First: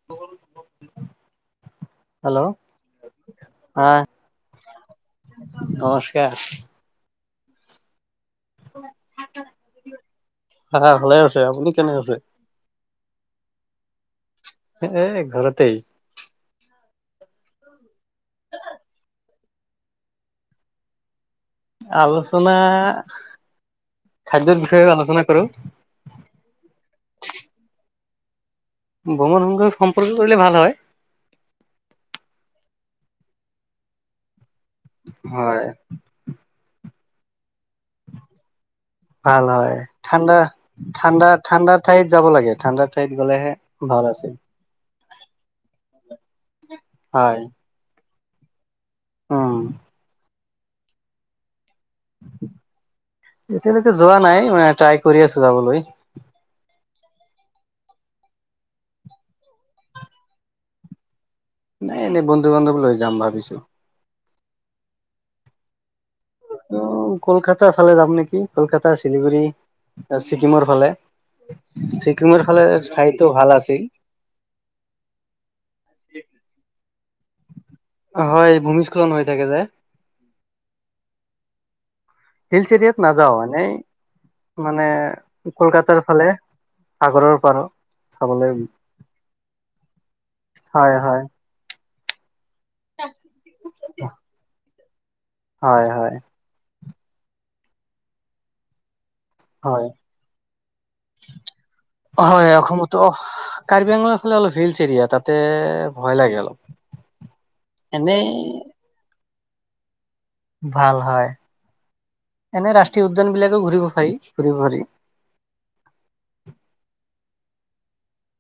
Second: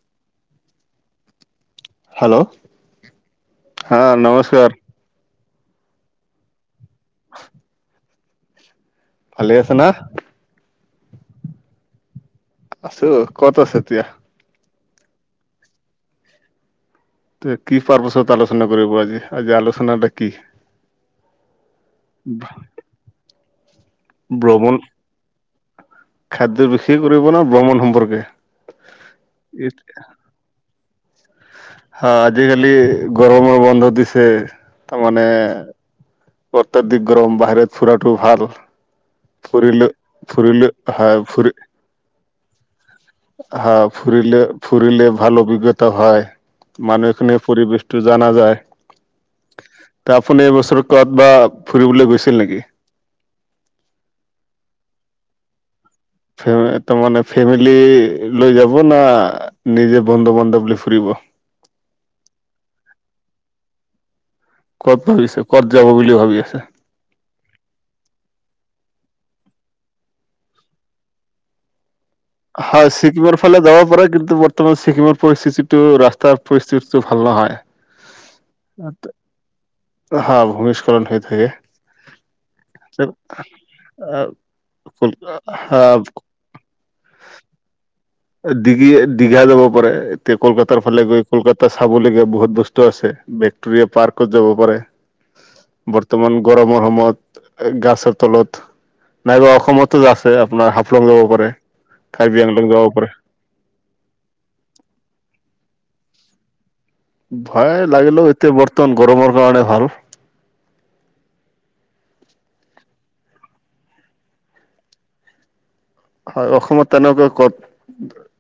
[inaudible] Hello হা নমস্কাৰ হা-নমস্কাৰ। [inaudible] ভালে আছা না? আহ ভালে আছে আপুনি কেনে আছে আছো, কত আছা এতিয়া? এ', ঘৰতেই। তোৱে কি পাৰ্পাছত আলোচনা কৰিব আজি, আজি আলোচনাটা কি? আলোচনা, খাদ্যৰ বিষয়ে আলোচনা কৰো। খাদ্য বিষয় কৰিব ন, ভ্ৰমণ সম্পৰ্কে? ভ্ৰমণ সংখ্যক সম্পৰ্কে কৰিলে ভাল হয়। হা, আজিকালি গৰমৰ বন্ধ দিছে, তাৰমানে হয় অত্যাধিক গৰম, বাহিৰত ফুৰাটো ভাল। ভাল হয়, ফুৰিলে ঠাণ্ডা ফুৰিলে হয় ঠাণ্ডা ফুৰি ঠাণ্ডা ঠাইত যাব লাগে, ঠাণ্ডাত। হা, ফুৰিলে ফুৰিলে ভাল অভিজ্ঞতা হয়, মানুহখিনি হয় [unintelligible] টো জানা যায়, উম ত আপুনি এইবছৰত ক'ৰবাত ফুৰিবলৈ গৈছিল নেকি? এতিয়ালৈকে যোৱা নাই, মানে ট্ৰাই কৰি আছো যাবলৈ। তাৰ মানে ফেমিলি লৈ যাব না, নিজে বন্ধু-বান্ধৱ লৈ ফুৰিব? নাই, এনেই বন্ধু-বান্ধৱ লৈ যাম ভাবিছো। ক'ত ভাবিছে, ক'ত যাব বুলি ভাবি আছে? অঁ, কলকাতাৰ ফালে যাম নেকি? কলকাতা, শিলিগুৰি, ছিকিমৰ ফালে। ছিকিমৰ ফালে হয়, ঠাইতো ছিকিমৰ ভাল ফালে আছিল যাব পাৰে, কিন্তু ব ৰ্তমান ছিকিমৰ পৰিস্থিতিটো ৰাস্তাৰ পৰিস্থিতিটো ভাল নহয়। হয়, ভূমিস্খলন হৈ থাকে যে। হয়, ভূমিস্খলন হৈ থাকে। হিলছ এৰিয়াত নাযাওঁ। এনেই মানে কলকাতাৰ ফালে সাগৰৰ পাৰ দীঘি-দীঘা যাব পাৰে, এতিয়া কলকাতাৰ হয় ফালে হয় গৈ কলকাতাত চাবলগীয়া বহুত বস্তু আছে, বেক্টৰিয়া পাৰ্কত যাব পাৰে, হয় হয় বৰ্তমান গৰমৰ সময়ত গাছৰ তলত নাইবা হয় অসমতো আছে আপোনাৰ হাফলং যাব পাৰে, কাৰ্বি-আংলং যাব পাৰে। কাৰ্বি-আংলৰ ফালে অলপ হিলছ এৰিয়া, তাতে ভয় লাগে অলপ। ভয় এনেই লাগিলেও, এতিয়া বৰ্তমান গৰমৰ কাৰণে ভাল। ভাল হয়, এনে ৰাষ্ট্ৰীয় উদ্যান বিলাকো ঘূৰিব পাৰি, ফুৰিব পাৰি। হয় অসমত তেনেকুৱা ক'ত,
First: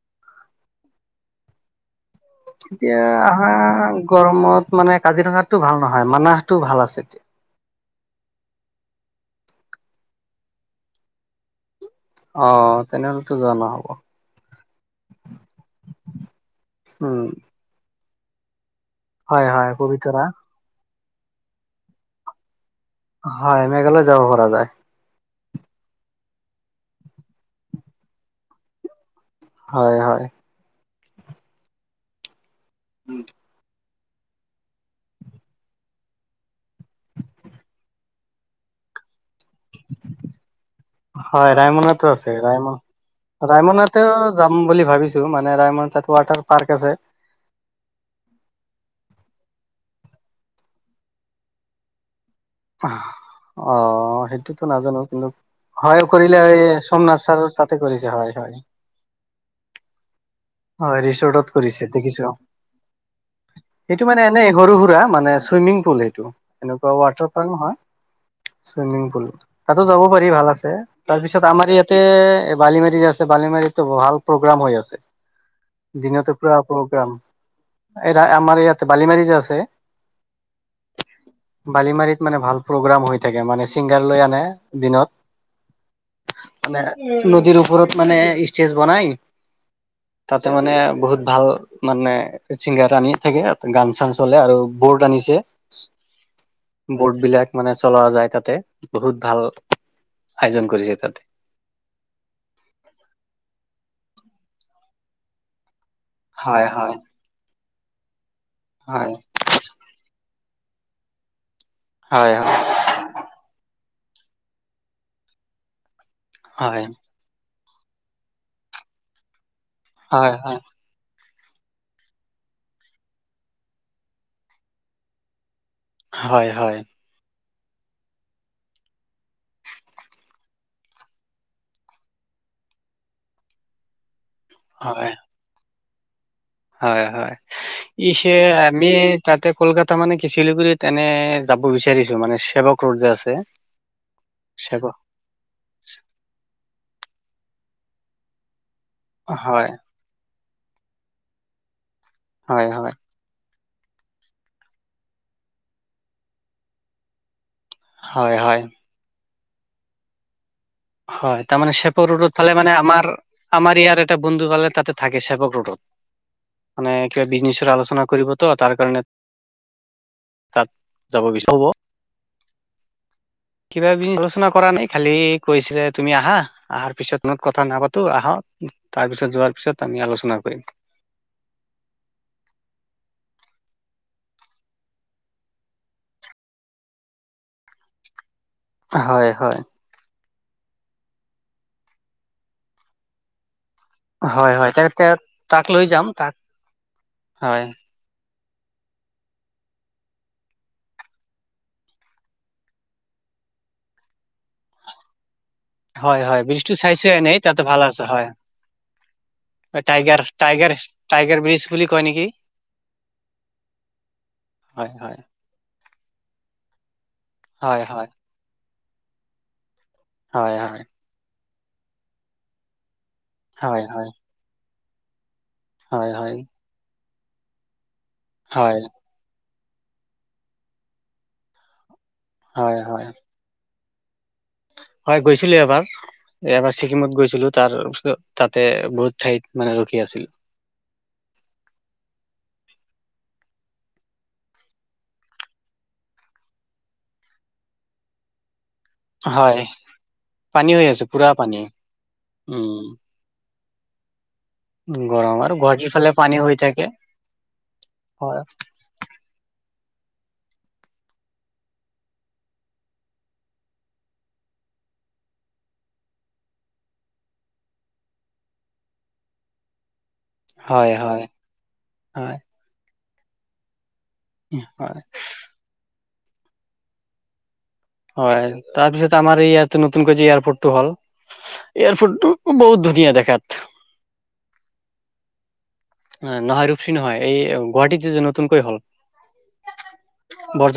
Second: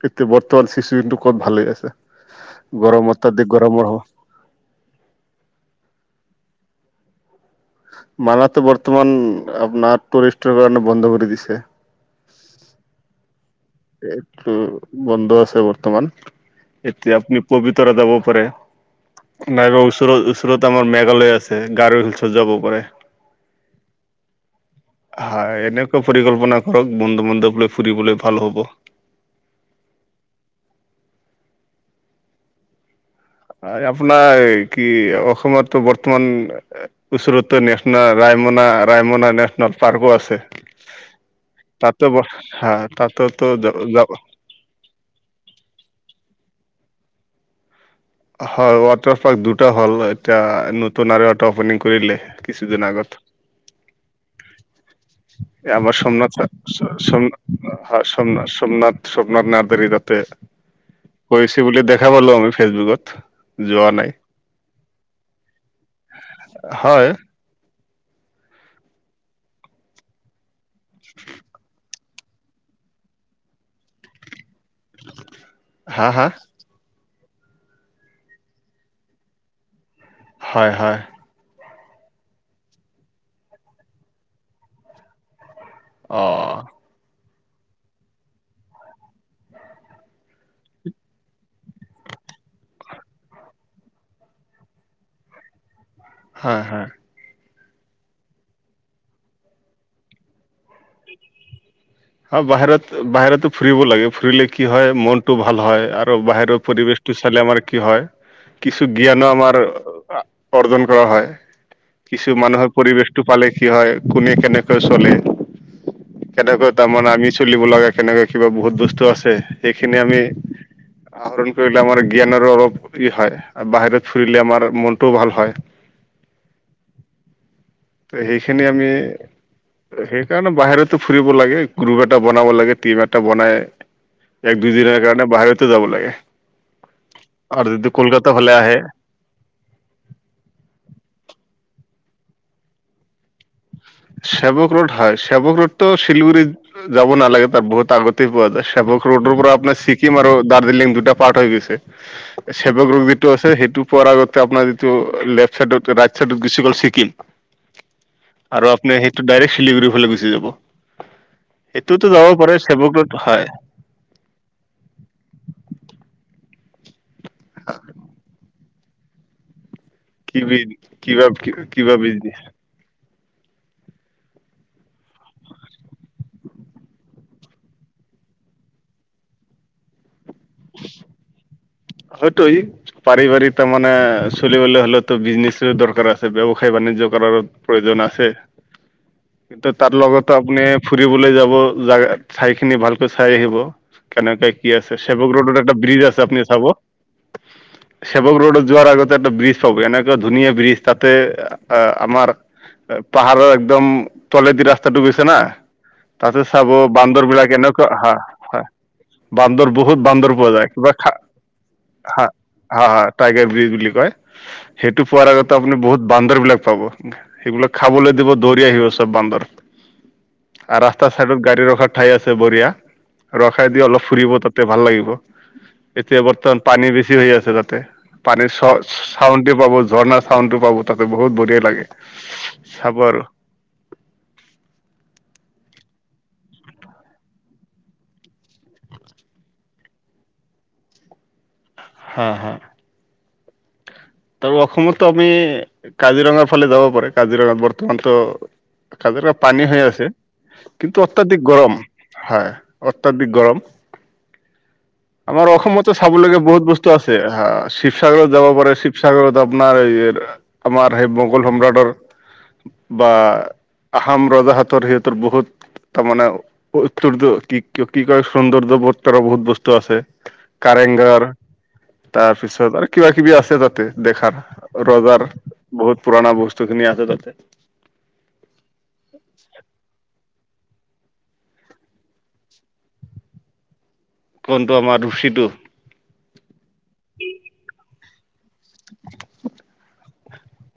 এতিয়া বৰ্তমান চিচুৱেশচনটো ক'ত ভালে আছে। এতিয়া, গৰম অত্যাধিক গৰমৰ হ আহাৰ গৰমত মানে কাজিৰঙাতো ভাল নহয়, মানাহটোও ভাল আছে এতিয়া। মানাহটো বৰ্তমান আপোনাৰ টুৰিষ্টৰ কাৰণে বন্ধ কৰি দিছে। অ তেনেহ'লেতো যোৱা নহ এইটো বন্ধ আছে বৰ্তমান এতিয়া উম আপনি পবিতৰা যাব পাৰে হয় হয় নাইবা ওচৰত পবিতৰা ওচ ওচৰত আমাৰ মেঘালয়া আছে গাৰু হিলছত যাব পাৰে হয় মেঘালয় যাব পৰা যায় হয় এনেকুৱা পৰিকল্পনা কৰক বন্ধু বান্ধৱলৈ ফুৰিবলৈ ভাল হ'ব হয় হয় উম আপোনাৰ কি অসমত তো বৰ্তমান ওচৰতো নেচ্-না ৰায়মনা ৰায়মনা নে ন পাৰ্কো আছে হয় ৰায়মনাতো তাতো ব আছে ৰায়মনা হা তাত-ত ৰায়মনাতেও যাম বুলি ভাবিছোঁ মানে ৰায়মন তাত ৱাটাৰ পাৰ্ক আছে হয় ৱাটাৰ ফ'ল দুটা হ'ল এতিয়া নতুন আৰু এটা অপেনিং কৰিলে কিছুদিন আগত অ সেইটোত নাজানো কিন্তু আমাৰ হয় চোমনাথ কৰিলে চা এই চ সোমনাথ চম ছাৰৰ তাতে হয় কৰিছে চোমনা হয় চোমনাথ চোমনাথ নদাৰি তাতে হয় ৰিচৰ্টত কৰিছে বুলি দেখা দেখিছো পালো আমি ফেচবুকত যোৱা সেইটো নাই মানে এনেই সৰু সুৰা মানে চুইমিং পুল সেইটো এনেকুৱা হয় ৱাটাৰ নহয় চুইমিং পুল তাতো যাব পাৰি ভাল আছে তাৰ পিছত আমাৰ ইয়াত এ বালিমাৰীত আছে বালিমাৰীতটো ভাল প্ৰগ্ৰাম হৈ আছে হা হা দিনতে পুৰা প্ৰগ্ৰাম এ আমাৰ ইয়াতে বালিমাৰী যে আছে হয় হয় বালিমাৰিত মানে ভাল প্ৰগ্ৰাম হৈ থাকে মানে ছিংগাৰ লৈ আনে দিনত অ মানে নদীৰ ওপৰত মানে ষ্টেজ বনাই তাতে মানে বহুত ভাল মানে ছিংগাৰ আনি থাকে গান চান চলে আৰু বৰ্ড আনিছে হয় হয় বোৰ্ড বিলাক মানে চলোৱা যায় তাতে বহুত ভাল আয়োজন কৰিছে তাতে অ বাহিৰত বাহিৰতো ফুৰিব লাগে ফুৰিলে কি হয় মনটো ভাল হয় আৰ আৰু বাহিৰৰ হয় হয় পৰিৱেশটো চালে আমাৰ কি হয় কিছু হয় জ্ঞানো আমাৰ অৰ্জন কৰা হয় কিছু হয় মানুহক পৰিবেশটো পালে কি হয় কোনে কেনেকৈ চলে কেনেকৈ হয় তাৰমানে আমি চলিব লাগে কেনেকে কিবা বহুত বস্তু আছে সেইখিনি আমি হয় হয় আহৰণ কৰিলে আমাৰ জ্ঞানৰো অলপ ই হয় বাহিৰত ফুৰিলে আমাৰ মনটোও ভাল হয় হয় হয় ত সেইখিনি আমি সেইকাৰণে বাহিৰতো ফুৰিব লাগে গ্ৰুপ এটা বনাব লাগে টিম এটা বনাই এক দুই দিনৰ হয় কাৰণে বাহিৰতো যাব লাগে হয় হয় আৰু যদি ইচ কলকাতা এ ফালে আহে আমি তাতে কলকাতা মানে কি চিলিগুৰিত এনে যাব বিচাৰিছো মানে চেৱা কৰ্ড যে আছে চেবক চেৱক ৰোড হয় চেবক ৰোডটো শিলগুৰিত যাব নালাগে তাৰ বহুত আগতেই পোৱা যায় চেৱক ৰোডৰ পৰা হয় আপোনাৰ ছিকিম আৰু দাৰ্জিলিং দুটা পাৰ্ট হৈ গৈছে হয় হয় চেৱক ৰড টো আছে সেইটো পোৱাৰ আগতে আপোনাৰ যিটো লেফ্ট চাইডত ৰাইট চাইডত গুচি গ'ল ছিকিম হয় হয় নাই সেইটো ডাইৰেক্ট শিলিগুৰি ফালে গুছি যাব হয় তাৰ মানে সেইটোতো শেপৰ যাব ৰডত পাৰে ফালে মানে সেৱক আমাৰ ৰোড হয় আমাৰ ইয়াৰ এটা বন্ধু পালে তাতে থাকি চাব ৰোডত মানে কিবা বিজনেছৰ আলোচনা কৰিব তো তাৰ কাৰণে কি বি তাত কি যাব বা বিচ হ'ব কি বা বিজনেচ কিবা কিবি আলোচনা কৰা নাই খালি কৈছিলে তুমি আহা আহাৰ পিছত নো কথা নাপাতো আহ তাৰ পিছত যোৱাৰ পিছত আমি আলোচনা কৰিম হয় তই পাৰিবাৰিক তাৰ মানে চলিবলৈ হলেতো বিজনেচ দৰকাৰ আছে ব্যয়ৱসায় বাণিজ্য কৰাৰো প্ৰয়োজন আছে হয় হয় তাত লগতো আপুনি ফুৰিবলৈ যাব যাই চাইখিনি ভালকৈ চাই আহিব কেনেকে হয় হয় কি তে আছে তে ছেৱক ৰোডত তাক এটা লৈ ব্ৰিজ যাম আছে তাক আপুনি চাব হয় চেৱক ৰোডত যোৱাৰ আগতে এটা ব্ৰিজ পাব এনেকুৱা ধুনীয়া ব্ৰিজ তাতে আহ আমাৰ পাহাৰৰ একদম তলেদি ৰাস্তা টো গৈছে না হয় হয় তাতো চাব ব্ৰিজটো চাইছো বান্দৰ এনেই বিলাক তাতে ভাল এনেকুৱা আছে হা হয় বান্দৰ বহুত টাইগাৰ বান্দৰ পোৱা টাইগাৰ যায় কিবা খা টাইগাৰ ব্ৰিজ বুলি কয় হা নেকি হা টাইগাৰ ব্ৰিজ বুলি কয় হয় সেইটো হয় পোৱাৰ আগত ত আপুনি বহুত বান্দৰ বিলাক পাব সেইবিলাক হয় হয় খাবলৈ দিব দৌৰি আহিব চব বান্দৰ হয় আৰু হয় ৰাস্তাৰ চাইডত গাড়ী ৰখাৰ ঠাই আছে বঢ়িয়া ৰখাই দি হয় অলপ হয় ফুৰিব ভাল লাগিব হয় এতিয়া হয় বৰ্তমান পানী বেছি হৈ আছে তাতে পানী হয় চৰ ছাউণ্ডটো পাব ঝৰ্ণাছাউণ্ডটো পাব তাতে বহুত বঢ়িয়া লাগে হয় চাব হয় আৰু হয় গৈছিলো এবাৰ এবাৰ ছিকিমত গৈছিলো তাৰ পিছত তাতে বহুত ঠাইত মানে ৰখি আছিল হা হা আৰু অসমতো আমি কাজিৰঙা ফালে যাব পাৰে কাজিৰঙাত বৰ্তমানতো কাজিৰঙা হয় পানী হৈ আছে পানী হৈ আছে কিন্তু পুৰা অত্যাধিক পানী গৰম হয় উম অত্যাধিক গৰম গৰম আমাৰ আৰু গুৱাহাটীৰ অসমতে ফালে পানী চাবলগীয়া হৈ বহুত থাকে বস্তু আছে আহ শিৱসাগৰত হয় যাব পাৰে শিৱসাগৰ আপোনাৰ এই আমাৰ সেই মোগল সম্ৰাটৰ বা আহোম ৰজা হাতৰ সিহতৰ বহুত তাৰমানে উত্তৰতো কি কি কয় সৌন্দৰ্য্যতো বহুত বস্তু আছে হয় হয় কাৰেংঘৰ হয় তাৰপিছত আৰু কিবা কিবি আছে তাতে দেখাৰ হয় ৰজাৰ বহুত পুৰণা বস্তু খিনি আছে তাত হয় তাৰপিছত আমাৰ ইয়াত নতুনকৈ যে এয়াৰপৰ্টটো হল এয়াৰপৰ্টটো বহুত ধুনীয়া দেখাত কোনটো আমাৰ ৰুচীটো নহয় ৰূপচি নহয় এই গুৱাহাটীত যে নতুনকৈ হ'ল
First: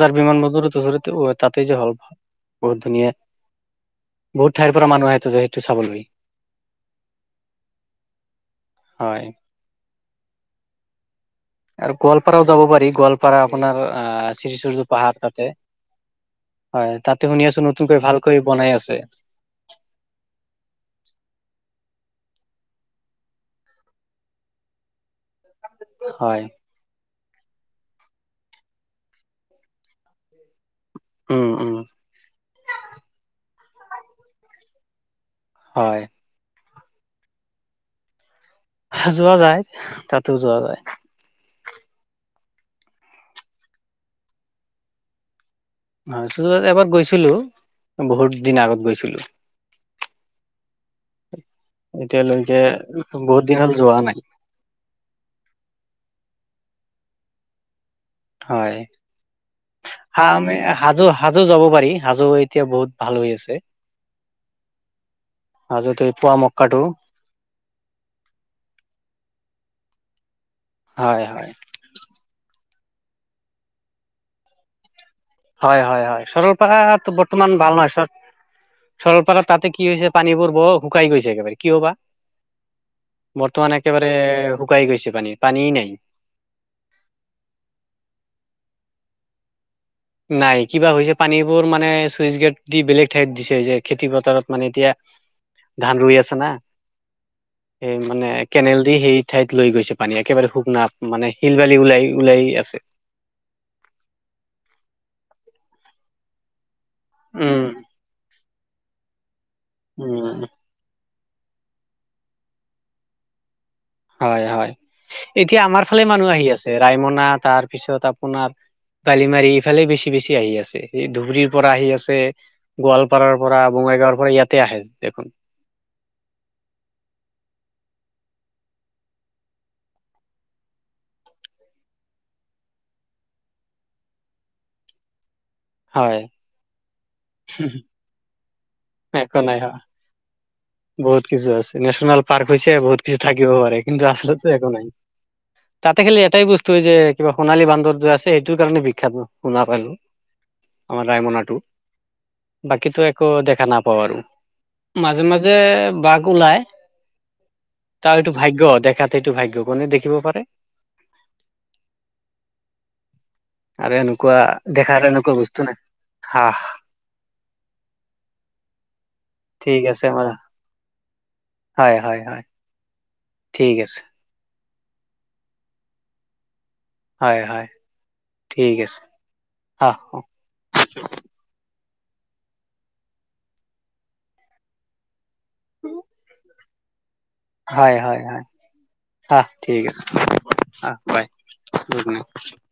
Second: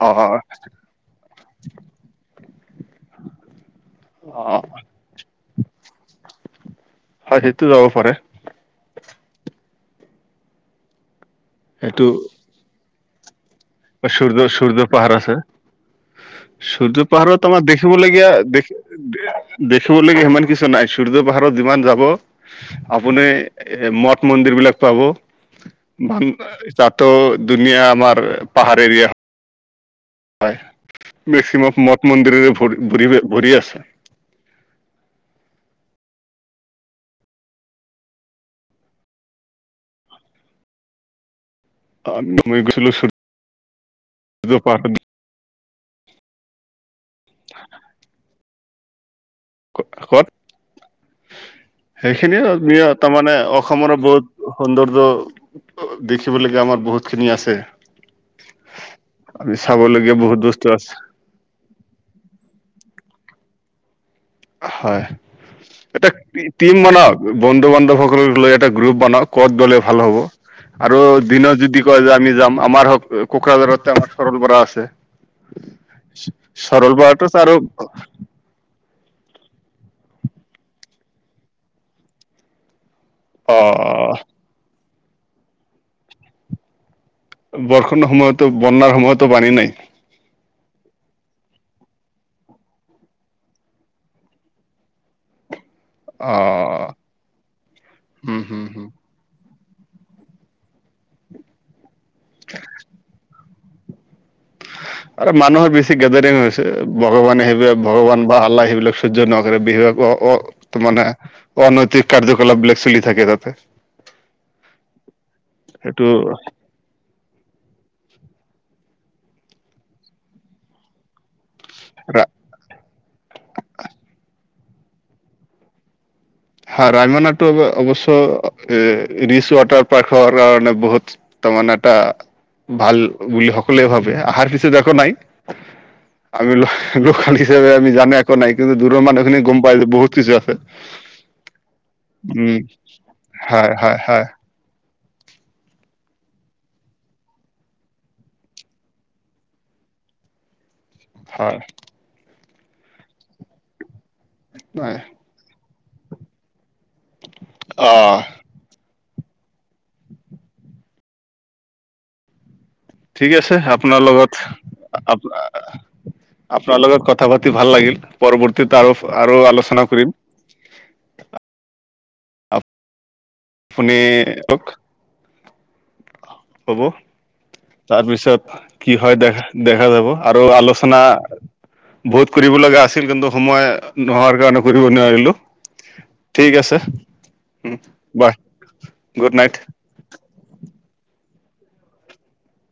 অ বিমান বন্দৰ ওচৰতে তাতেই যে হ'ল বহুত ধুনীয়া অ বহুত ঠাইৰ পৰা মানুহ আহে যে সেইটো চাবলে হয় সেইটো যাব পাৰে হয় আৰু সেইটো গোৱালপাৰাও যাব পাৰি গোৱালপাৰা আপোনাৰ আহ সূৰ্য সূৰ্য শ্ৰীসূৰ্য পাহাৰ আছে তাতে হয় সূৰ্য তাতে শুনি পাহাৰত আছো আমাৰ নতুনকৈ দেখিবলগীয়া ভালকৈ বনাই আছে দেখি দেখিবলগিয়া সিমান কিছু নাই সূৰ্য পাহাৰত যিমান যাব আপুনি এ মঠ মন্দিৰ বিলাক পাব তাতো হয় দুনীয়া আমাৰ পাহাৰ এৰিয়া। হয় উম মেক্সিমাম উম মঠ মন্দিৰেৰে ভৰি ভৰি ভৰি আছে। হয়। যোৱা যায় তাতো যোৱা যায়। আমি মই গৈছিলো সু সূৰ্য পাহাৰ অ সূৰ্য এবাৰ গৈছিলো বহুত দিন আগত গৈছিলো। কত এতিয়ালৈকে সেইখিনিও তাৰ মানে বহুত দিন হ'ল অসমৰ যোৱা নাই বহুত সৌন্দৰ্য দেখিব লগীয়া আমাৰ বহুত খিনি আছে। হয় আমি চাবলগীয়া হা বহুত আমি বস্তু আছে। হাজো হাজো যাব পাৰি হাজো এতিয়া বহুত ভাল হৈ আছে। হয় হাজোতে এটা পোৱা টিম মক্কাটো বনাওক বন্ধু বান্ধৱসকলক লৈ এটা গ্ৰুপ বনাওক, ক'ত গলে ভাল হ'ব আৰু হয় হয় দিনত যদি কয় যে আমি যাম আমাৰ হওক কোকৰাঝাৰতে আমাৰ সৰলপাৰা আছে। হয় হয় হয় সৰলপাৰা সৰল ত বৰাটো বৰ্তমান আৰু ভাল নহয় চত সৰলপাৰাত তাতে কি হৈছে পানীবোৰ বৰ শুকাই গৈছে একেবাৰে, কিয় বা? বৰ্তমান একেবাৰে অ শুকাই গৈছে পানী, পানী নাই। বৰষূণ সময়তো বনাৰ সময়তো পানী নাই। নাই কিবা হৈছে পানীবোৰ মানে চুইচ গেট দি বেলেগ ঠাইত দিছে যে খেতি পথাৰত মানে এতিয়া ধান ৰুই আছে না, আহ সেই মানে হম হম কেনেল হম দি সেই ঠাইত লৈ গৈছে পানী একেবাৰে শুক নাপ মানে শিল বালি ওলাই ওলাই আছে। আৰু মানুহৰ বেছি গেডাৰিং হৈছে ভগৱানে উম সেইবিলাক ভগৱান বা আল্লাহ সেইবিলাক সহ্য নহকৰে বিহাগ অ উম অ মানে অনৈতিক কাৰ্যকলাপ বিলাক চলি থাকে তাতে। হয় হয় এতিয়া আমাৰ ফালে সেইটো মানুহ আহি আছে। ৰায়মনা তাৰপিছত আপোনাৰ বালিমাৰী ইফালে বেছি বেছি আহি আছে। এই ধুবুৰীৰ পৰা আহি আছে, গোৱালপাৰাৰ পৰা বঙাইগাঁৱৰ পৰা ইয়াতে আহে দেখোন। হা ৰায়মনাটো অৱশ্য এ ৰিচ ৱাটাৰ পাৰ্ক কাৰণে বহুত ত মানে এটা ভাল বুলি সকলোৱে ভাবে, অহাৰ পিছত একো নাই। হয় আমি লো লোকেল হিচাপে আমি জানে। নাই কিন্তু দূৰৰ একো মানুহখিনি গম নাই পায় যায় বহুত কিছু আছে। বহুত কিছু আছে নেশ্যনেল উম হয় হয় হয়। আচলতে একো নাই তাতে খালি এটাই বস্তু যে কিবা সোণালী বান্দৰ যে আছে সেইটোৰ কাৰণে বিখ্যাত ন? শুনা পালো। অঁ ৰায়মনাটো হয় বাকীটো একো দেখা নাপাওঁ আৰু। নাই। মাজে মাজে বাঘ ওলাই অ', তাৰ ভাগ্য দেখাতে এইটো ভাগ্য কোনে দেখিব পাৰে। ঠিক আছে আৰু আপোনাৰ এনেকুৱা লগত দেখাৰ আপ এনেকুৱা বস্তু নাই। হা আপোনাৰ লগত কথা পাতি ভাল লাগিল, পৰৱৰ্তীত আৰু আৰু ঠিক আলোচনা আছে কৰিম। বাৰু হয় হয় হয়। আ ঠিক আপুনি আছে কওক। হ'ব হয় হয় তাৰপিছত ঠিক কি আছে। হয় দেখা দেখা হা যাব আৰু আলোচ না বহুত কৰিব লগা আছিল কিন্তু সময় নোহোৱাৰ কাৰণে কৰিব নোৱাৰিলো। ঠিক আছে। হয় হয় বাই হয় গুড অহ নাইট। ঠিক আছে অহ। হয় [inaudible]